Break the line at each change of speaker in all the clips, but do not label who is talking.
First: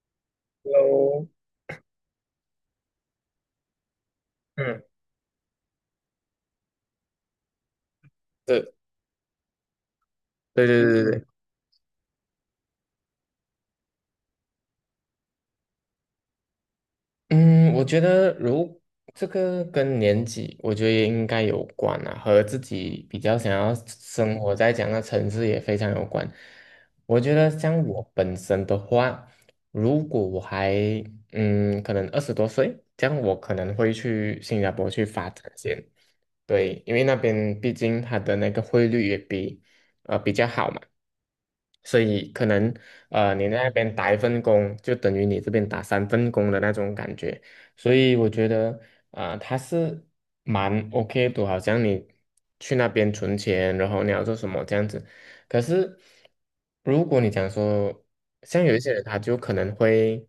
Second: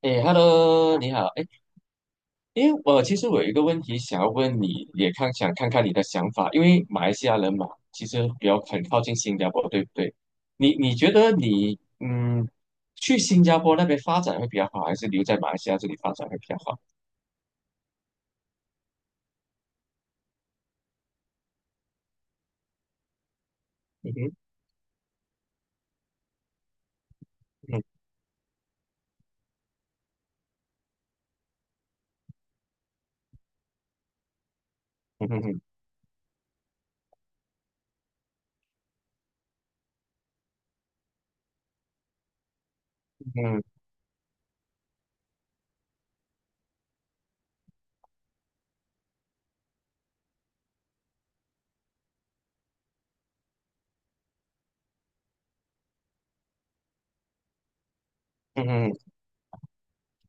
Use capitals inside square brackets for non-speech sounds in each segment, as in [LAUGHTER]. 哎，Hello，你
喽，
好。哎，因为其实我有一个问题想要问
嗯，
你，也想看看你的想法，因为马来西亚人嘛，其实比较
对，
很靠近新加坡，对不对？
对
你
对对
你
对
觉
对，
得去新加坡那边发展会比较好，还是留在马来西亚这里发展会比较好？
嗯，我觉得这个跟年纪，我觉得也应该有关啊，和自己比较想要
嗯哼，
生活在这样的城市也非常有关。我觉得像我
嗯
本身的话，如果我可能20多岁，这样我可能会去新加坡去
嗯
发展
嗯
先。对，因为那边毕竟它的那个汇率也比较好嘛，所以可能你
嗯
那边打1份工，就等于你这边打3份工的那种感觉，所以我觉得啊、它是蛮 OK 的，好像你去那边存钱，然后你要做什么这样子。可是如果你讲说，像
嗯
有一些人
嗯
他就可能会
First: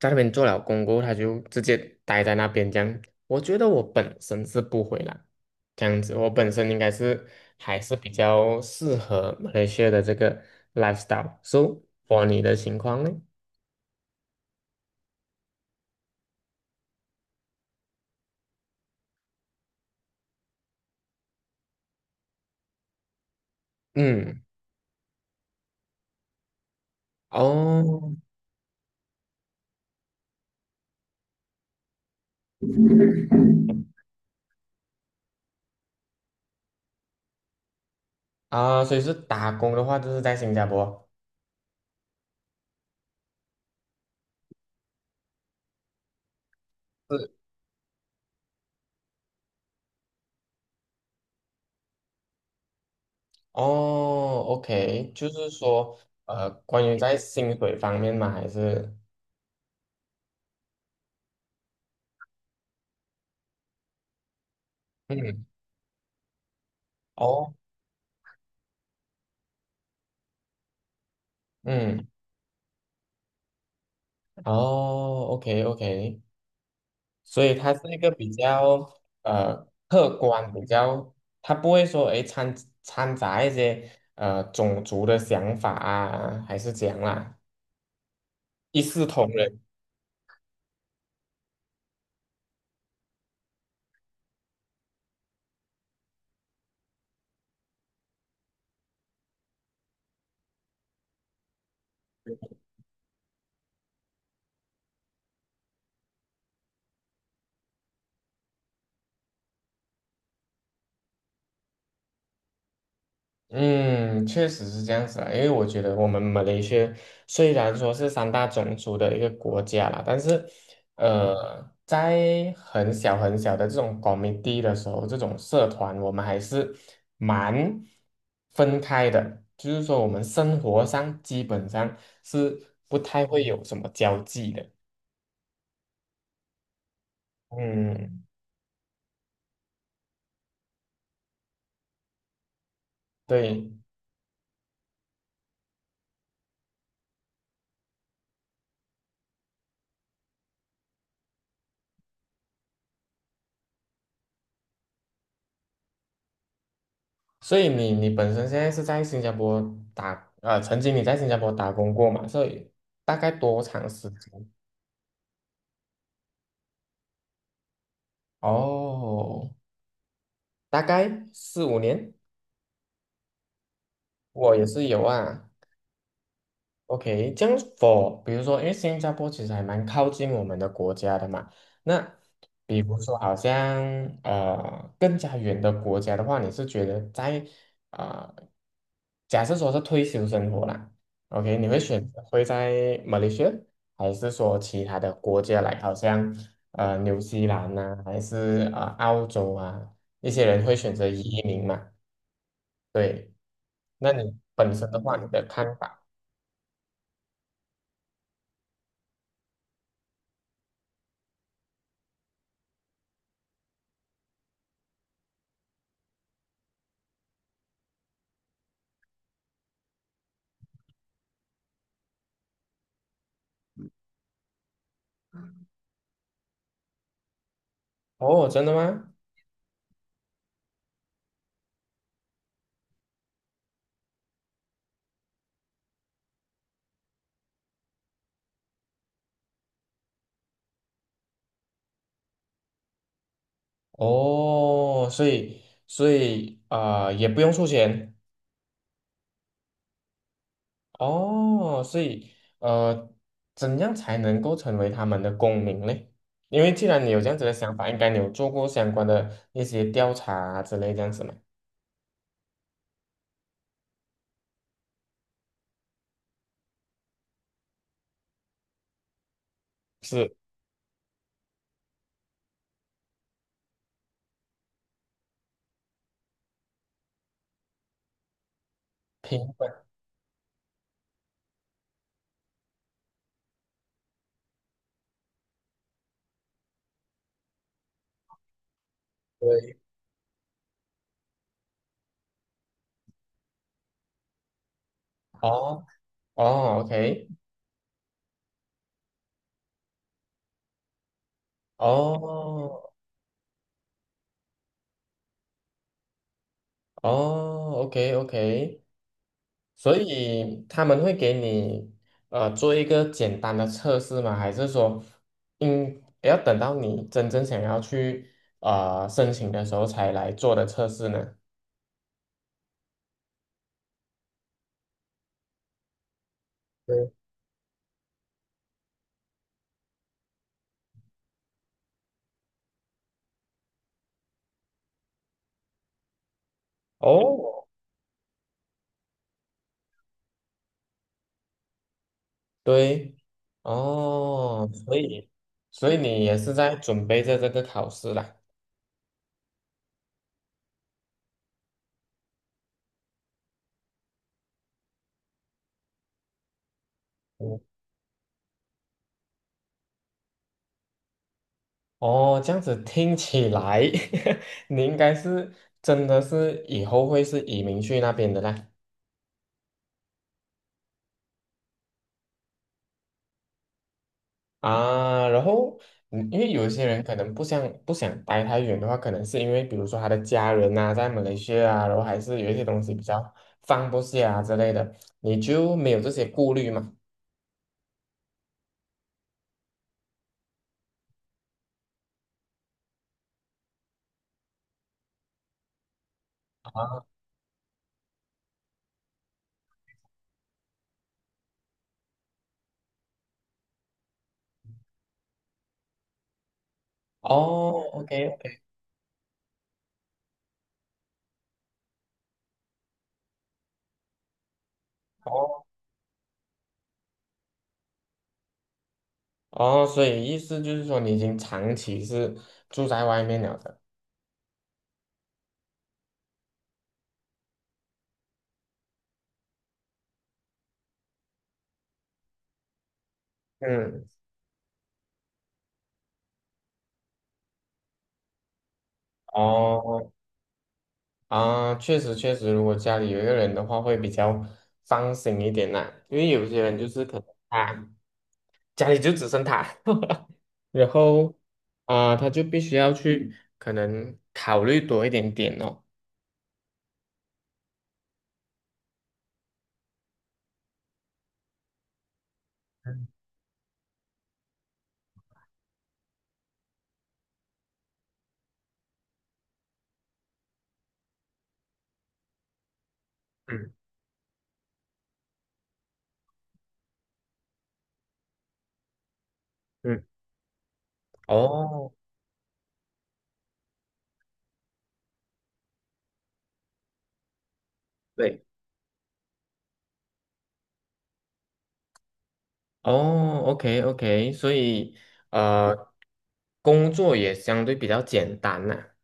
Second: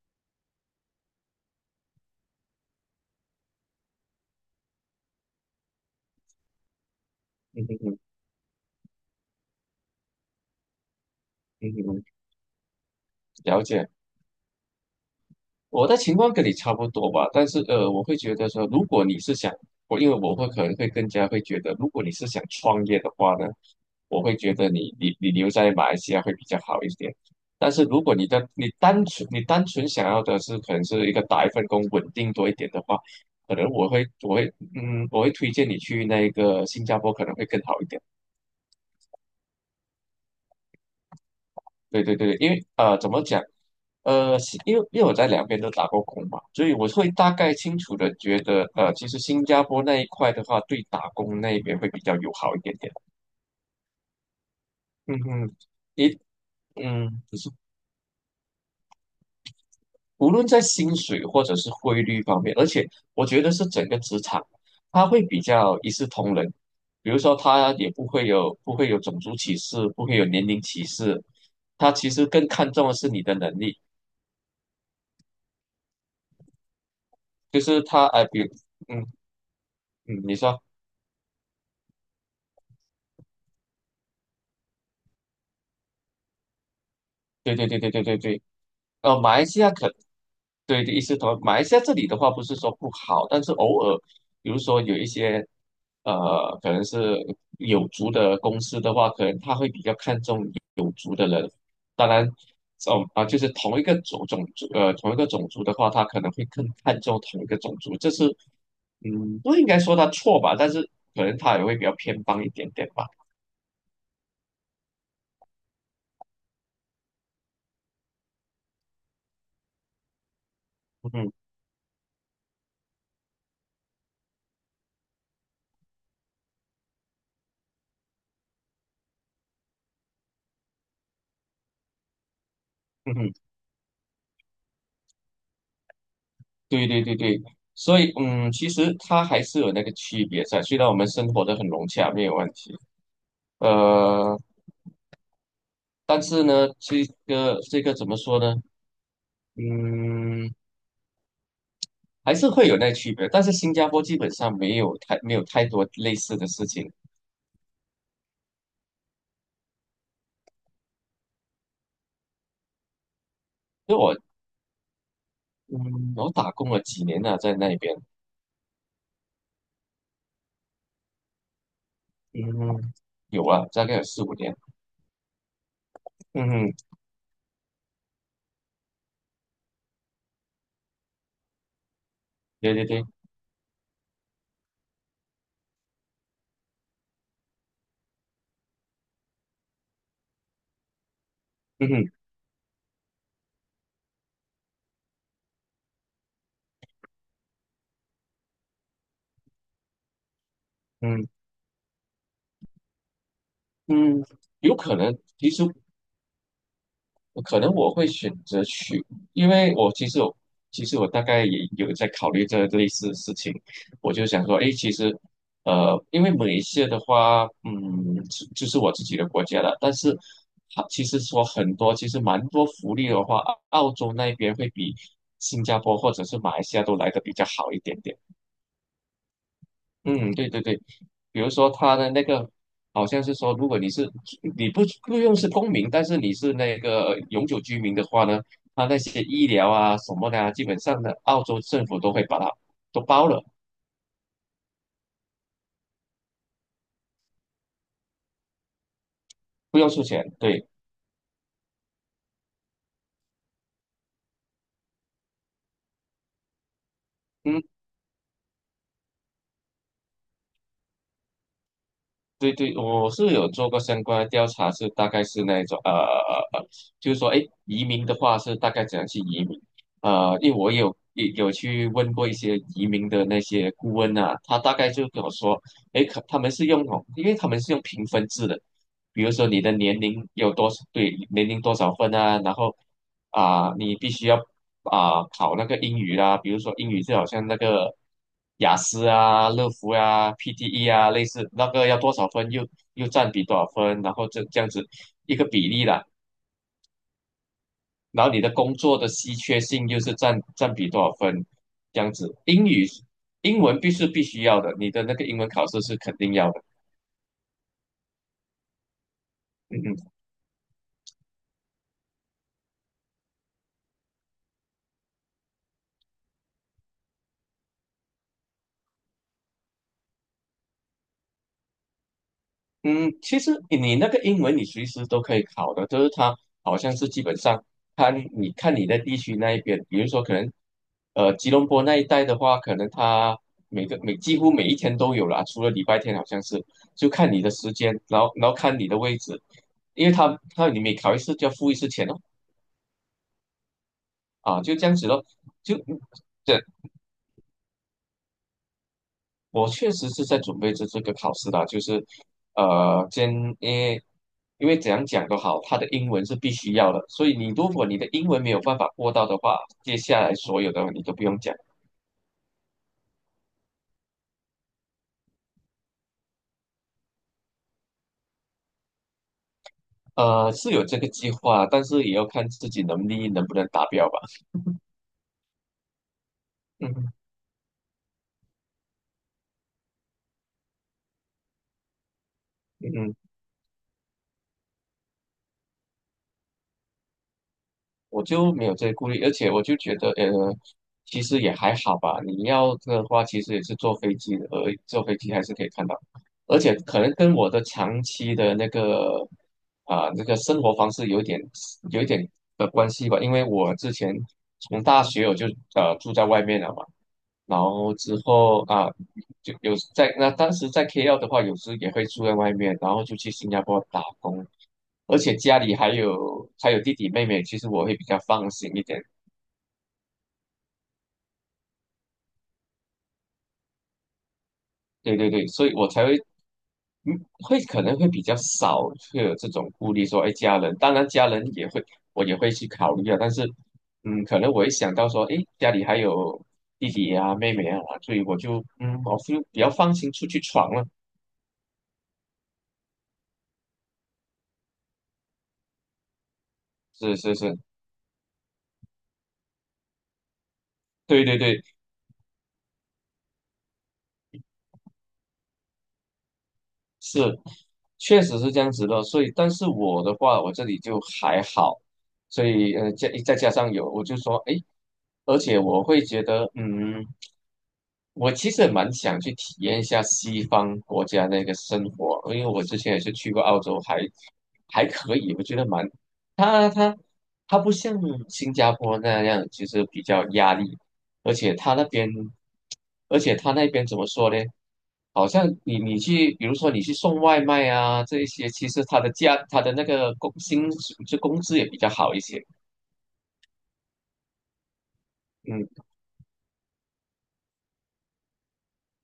在那边做了工过后他就直接待在那边这样，我觉得我本身是不回来，这样子，我本身应该是
嗯
还是
嗯
比较适合马来西亚的这个 lifestyle。
嗯
So
嗯，
for 你的情况呢？
了解。我的情况跟你差不多吧，但是我会觉得说，如果你是想我，因为我会可能会更加会觉得，如果你是想创业的话呢，我会
嗯，
觉得你留在马来西亚会比较好一点。但是如
哦，
果你的你单纯你单纯想要的是可能是一个打一份工稳定多一点的话，可能我会推荐你去那个新加坡可能会更好一点。
啊，所以是打工的话，就是在新加坡。
对对对，因为怎么讲？是因为我在两边都打过工嘛，所以我会
是，
大概清楚的觉得，其实新加坡那一块的话，对打工那一边会比较友好一点点。
哦，OK，
嗯
就是
哼，
说，
一
关于在
就是
薪水方面嘛，还是，
无论在薪水或者是汇率方面，而且我觉得是整个职场，它会比
嗯，
较一视同仁。比如说，
哦，
他也不会有种族歧视，不会有年龄歧视，他
嗯，
其实更看重的是你的能力，
哦，OK，OK，所以
就
它是
是
一
他，
个
哎，
比
比如
较
嗯
客
嗯，你
观，
说。
比较它不会说诶掺杂一些种族的想法啊，还是怎样啦，
对对对对对对对，
一视同
马来西
仁。
亚可对的意思同马来西亚这里的话不是说不好，但是偶尔，比如说有一些可能是有族的公司的话，可能他会比较看重，当然就是同一个种族同一个种族的话，他可能会更看重同一个种族，这是不应该说他错吧，但是可能他也会比较偏帮一点点吧，
嗯，确实是这样子啊，因为我觉得我们马来西亚虽然说是三大种族的一个国家啦，但是，
嗯哼
呃，在很小很小的这种 commit 的时候，这种社团，我们还是蛮分开的，就是说我们生活上基本上是不
嗯
太
哼。
会有什么交际的。
对对对对，所以
嗯，
其实它还是有那个区别在。虽然我们生活的很融洽，没有问题，
对。
呃，但是呢，这个怎么说呢？嗯，还是会有那区别。但是新加坡基本上没有太多类似的事情。
所以你本身现在是在新加坡曾经你在新加坡打工过嘛？所以大概多长
因为
时间？
我打工了几年了，在那边，
哦，大概4、5年，
嗯，有啊，大概有4、5年。
我也是有啊。
嗯哼，
OK，这样 for 比如说，因为新加坡其实还蛮靠近我们的国家的嘛。那
对
比
对
如
对，
说，好像更加远的国家的话，你是觉得呃假设说是退休生活啦，OK，你会
嗯
选
哼，
择会在马来西亚，还是说其他的国家来，好像纽西兰呐、还是澳洲啊，一些人会选择
嗯
移民嘛？对，那
嗯，
你本
有
身
可
的
能。
话，你的
其实
看法？
我可能会选择去，因为我其实我其实我大概也有在考虑这类似的事情，我就想说，哎，其实，因为马来西亚的话，就是我自己的国家了，但是它其实说很多，其实蛮多福利的话，澳洲那边会比新加坡或者是马来西亚都来的比较好一点点。
哦，真的吗？
嗯，对对对，比如说他的那个，好像是说，如果你不用是公民，但是你是那个永久居民的话呢，他那些医疗啊什么的啊，基本上呢，澳洲政府都会把它都包了，
哦，所以也不用出钱。
不用出钱。对，
哦，所以呃，怎样才能够成为他们的公民嘞？因为既然你有这样子的
嗯。
想法，应该你有做过相关的一些调查啊之类这样子嘛？
对对，我是有做过相关的调查，是大概是那一种就是说，哎，移民的话是大概怎样去移民？
是，
因为我有去问过一些移民的那些顾问啊，他大概就跟我说，哎，可他们是用那种因为他们是用评分制的，比如说
评
你
分，
的年龄有多少，对，年龄多少分啊，然后啊、你必须要啊、考那个英语啦，比如说英语就好像那个雅思啊、乐
对，
福啊、PTE 啊，类似那个要多少分又占比多少分，然后这样子一个比
哦
例啦。
哦，OK，
然后你的工作的稀缺性又是占比多少分，这样子。英
哦
语英文必须要的，你的那个英文考试是肯定要的。
哦，OK OK，
嗯
所
嗯。
以他们会给你做一个简单的测试吗？还是说，要等到你真正想要去申请的时候才来做的测试呢？
嗯，其实你那个英文你随时都可以考的，就是它好像
对。
是基本上看你在地区那一边，比如说可能吉隆坡那一带的话，可能它每个每几乎每一天都有啦，除了礼拜天好像是，就看你的
哦，
时间，然后看你的位置，因为你每考一次就要付一次钱哦，
对，
啊
哦，
就这样
所
子咯，
以，
就
所以你也是
对。
在准备着这个考试啦。
我确实是在准备这个考试啦，就是，先因为因为怎样讲都好，他的英文是必须要的，所以你
嗯
如果你的英文没有办法过到的话，接下来所有的你都不用讲。
哦，这样子听起来，[LAUGHS] 你应该是真的是以后会是移民去那边的啦。
是有这个计划，但是也要看自己能力能不能达标吧。
啊，然后，因为有一些人可
嗯
能不想待太远的话，可能是因为比如说他的家人啊在马来西亚啊，然后还是有一些东西比
嗯。
较放不下啊之类的，你就没有这些顾虑嘛？
我就没有这些顾虑，而且我就觉得，其实也还好吧。你要的话，其实也是坐飞机的，而坐飞机还是可以看到，而且
啊，
可能跟我的长期的那个生活方式有一点的关系吧。因为我之前从大学我就住在外面了嘛，然
哦
后之
，OK，
后啊就有在那当时在 KL 的话，有时也会住在外面，然后就去新加坡打工。而且家
哦。
里还有弟弟妹妹，其实我会比较放心一点。
哦，所以意思就是说你已经长期是住在外面了的。
对对对，所以我才会嗯，会可能会比较少会有这种顾虑说，哎，家人，当然家人也会，我也会去考虑啊。但是，
嗯，
可能我一想到说，哎，家里还有弟弟啊、妹妹啊，所以我就比较放
哦，
心出去闯了。
啊，确实确实，如果家里有一个人的话，会比较放心一点啦。因为有些人就是
是
可能
是是，
他家里就只剩他，[LAUGHS] 然
对
后
对对，
啊、他就必须要去可能考虑多一点点哦。
是，确实是这样子的，所以，但是我的话，我这里就还好，所以，再加上有，我就说，诶，而且我会觉得，嗯。我其实也蛮想去体验一下西方国家那个生活，因为我之前也是去过澳
嗯
洲，还可以，我觉得蛮，它它它不像新加坡那样，其实比
嗯，
较压力，而且它那
哦，
边，而且它那边怎么说呢？好像你去，比如说你去送外卖啊这一
对，
些，其实它的价，它的那个工薪水就工资也比较好一些，
哦，OK OK，所以
嗯。
呃，工作也相对比较简单啦。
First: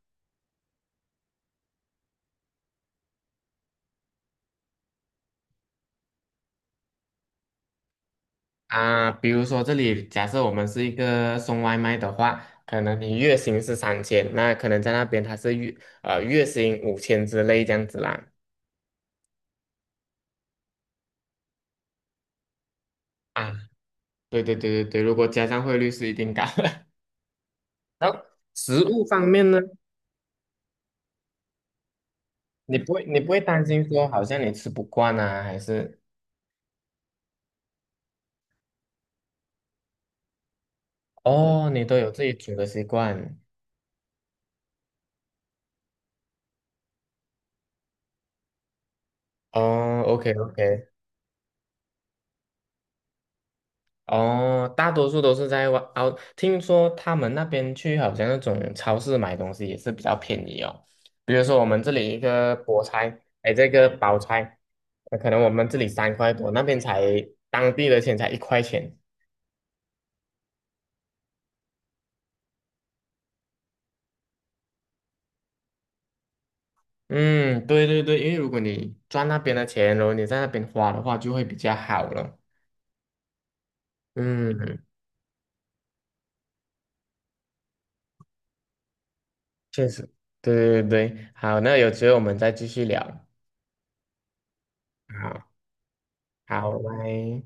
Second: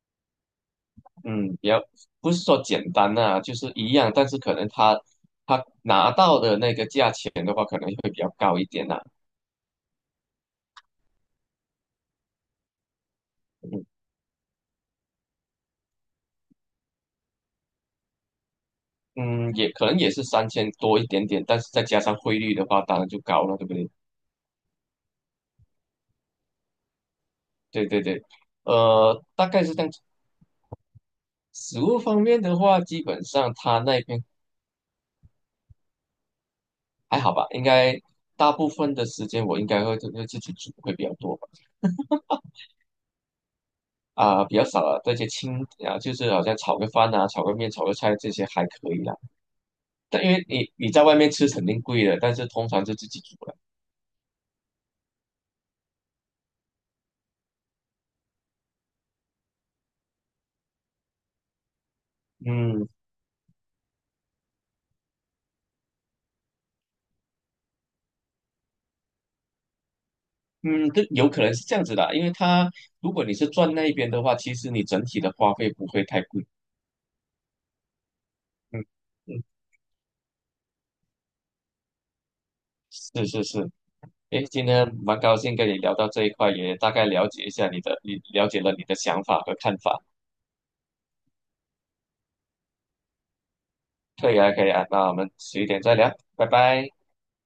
嗯，比较不是说简单呐、就是一样，但是可能他拿到的那个价钱的话，可能会比较高一点呐、
啊，比如说这里假设我们是一个送外卖的话，可能你月薪是
嗯
3000，那可能在那边他是月薪5000之类这样子啦。
嗯，也可能也是3000多一点点，但是再加上汇率的话，当然就高
啊，
了，对不对？
对对对对对，如果加上汇率是一定高的。
对
[LAUGHS]
对
然后
对，
食物方面
大
呢，
概是这样子。食物方面的
你
话，
不
基
会你
本
不会
上
担
他
心
那
说好
边
像你吃不惯啊，还是
还好吧，应该大部分的时间我应该会自己煮会比较多吧，
哦你都有自己煮的习惯？
啊、比较少了这些轻啊，就是好像炒个饭啊、炒个面、炒个菜这些还可以啦。
哦
但因
，OK
为你
OK，
在外面吃肯定贵的，但是通常是自己煮了。
哦，大多数都是在外哦。听说他们那边去好像那种超市买东西也是比较便宜哦。比如说我们这里一个菠
嗯
菜，哎，这个包菜，可能我们这里3块多，那边才当地的钱才1块钱。
嗯，这有可能是这样子的啊因为它如果你是转那一边的话，其实你整体的花费不会太贵。
嗯，对对对，因为如果
嗯
你赚那
嗯，
边的钱，然后你在那边花的话，就会比较好了。
是是是。诶，今
嗯，
天蛮高兴跟你聊到这一块，也大概了解一下你的，你了解了你的想法和看
确
法。
实，对对对，好，那有机会我们再继续聊。
可以啊，可以啊，那我们
好，
迟一点再聊，拜
好，拜
拜。
拜。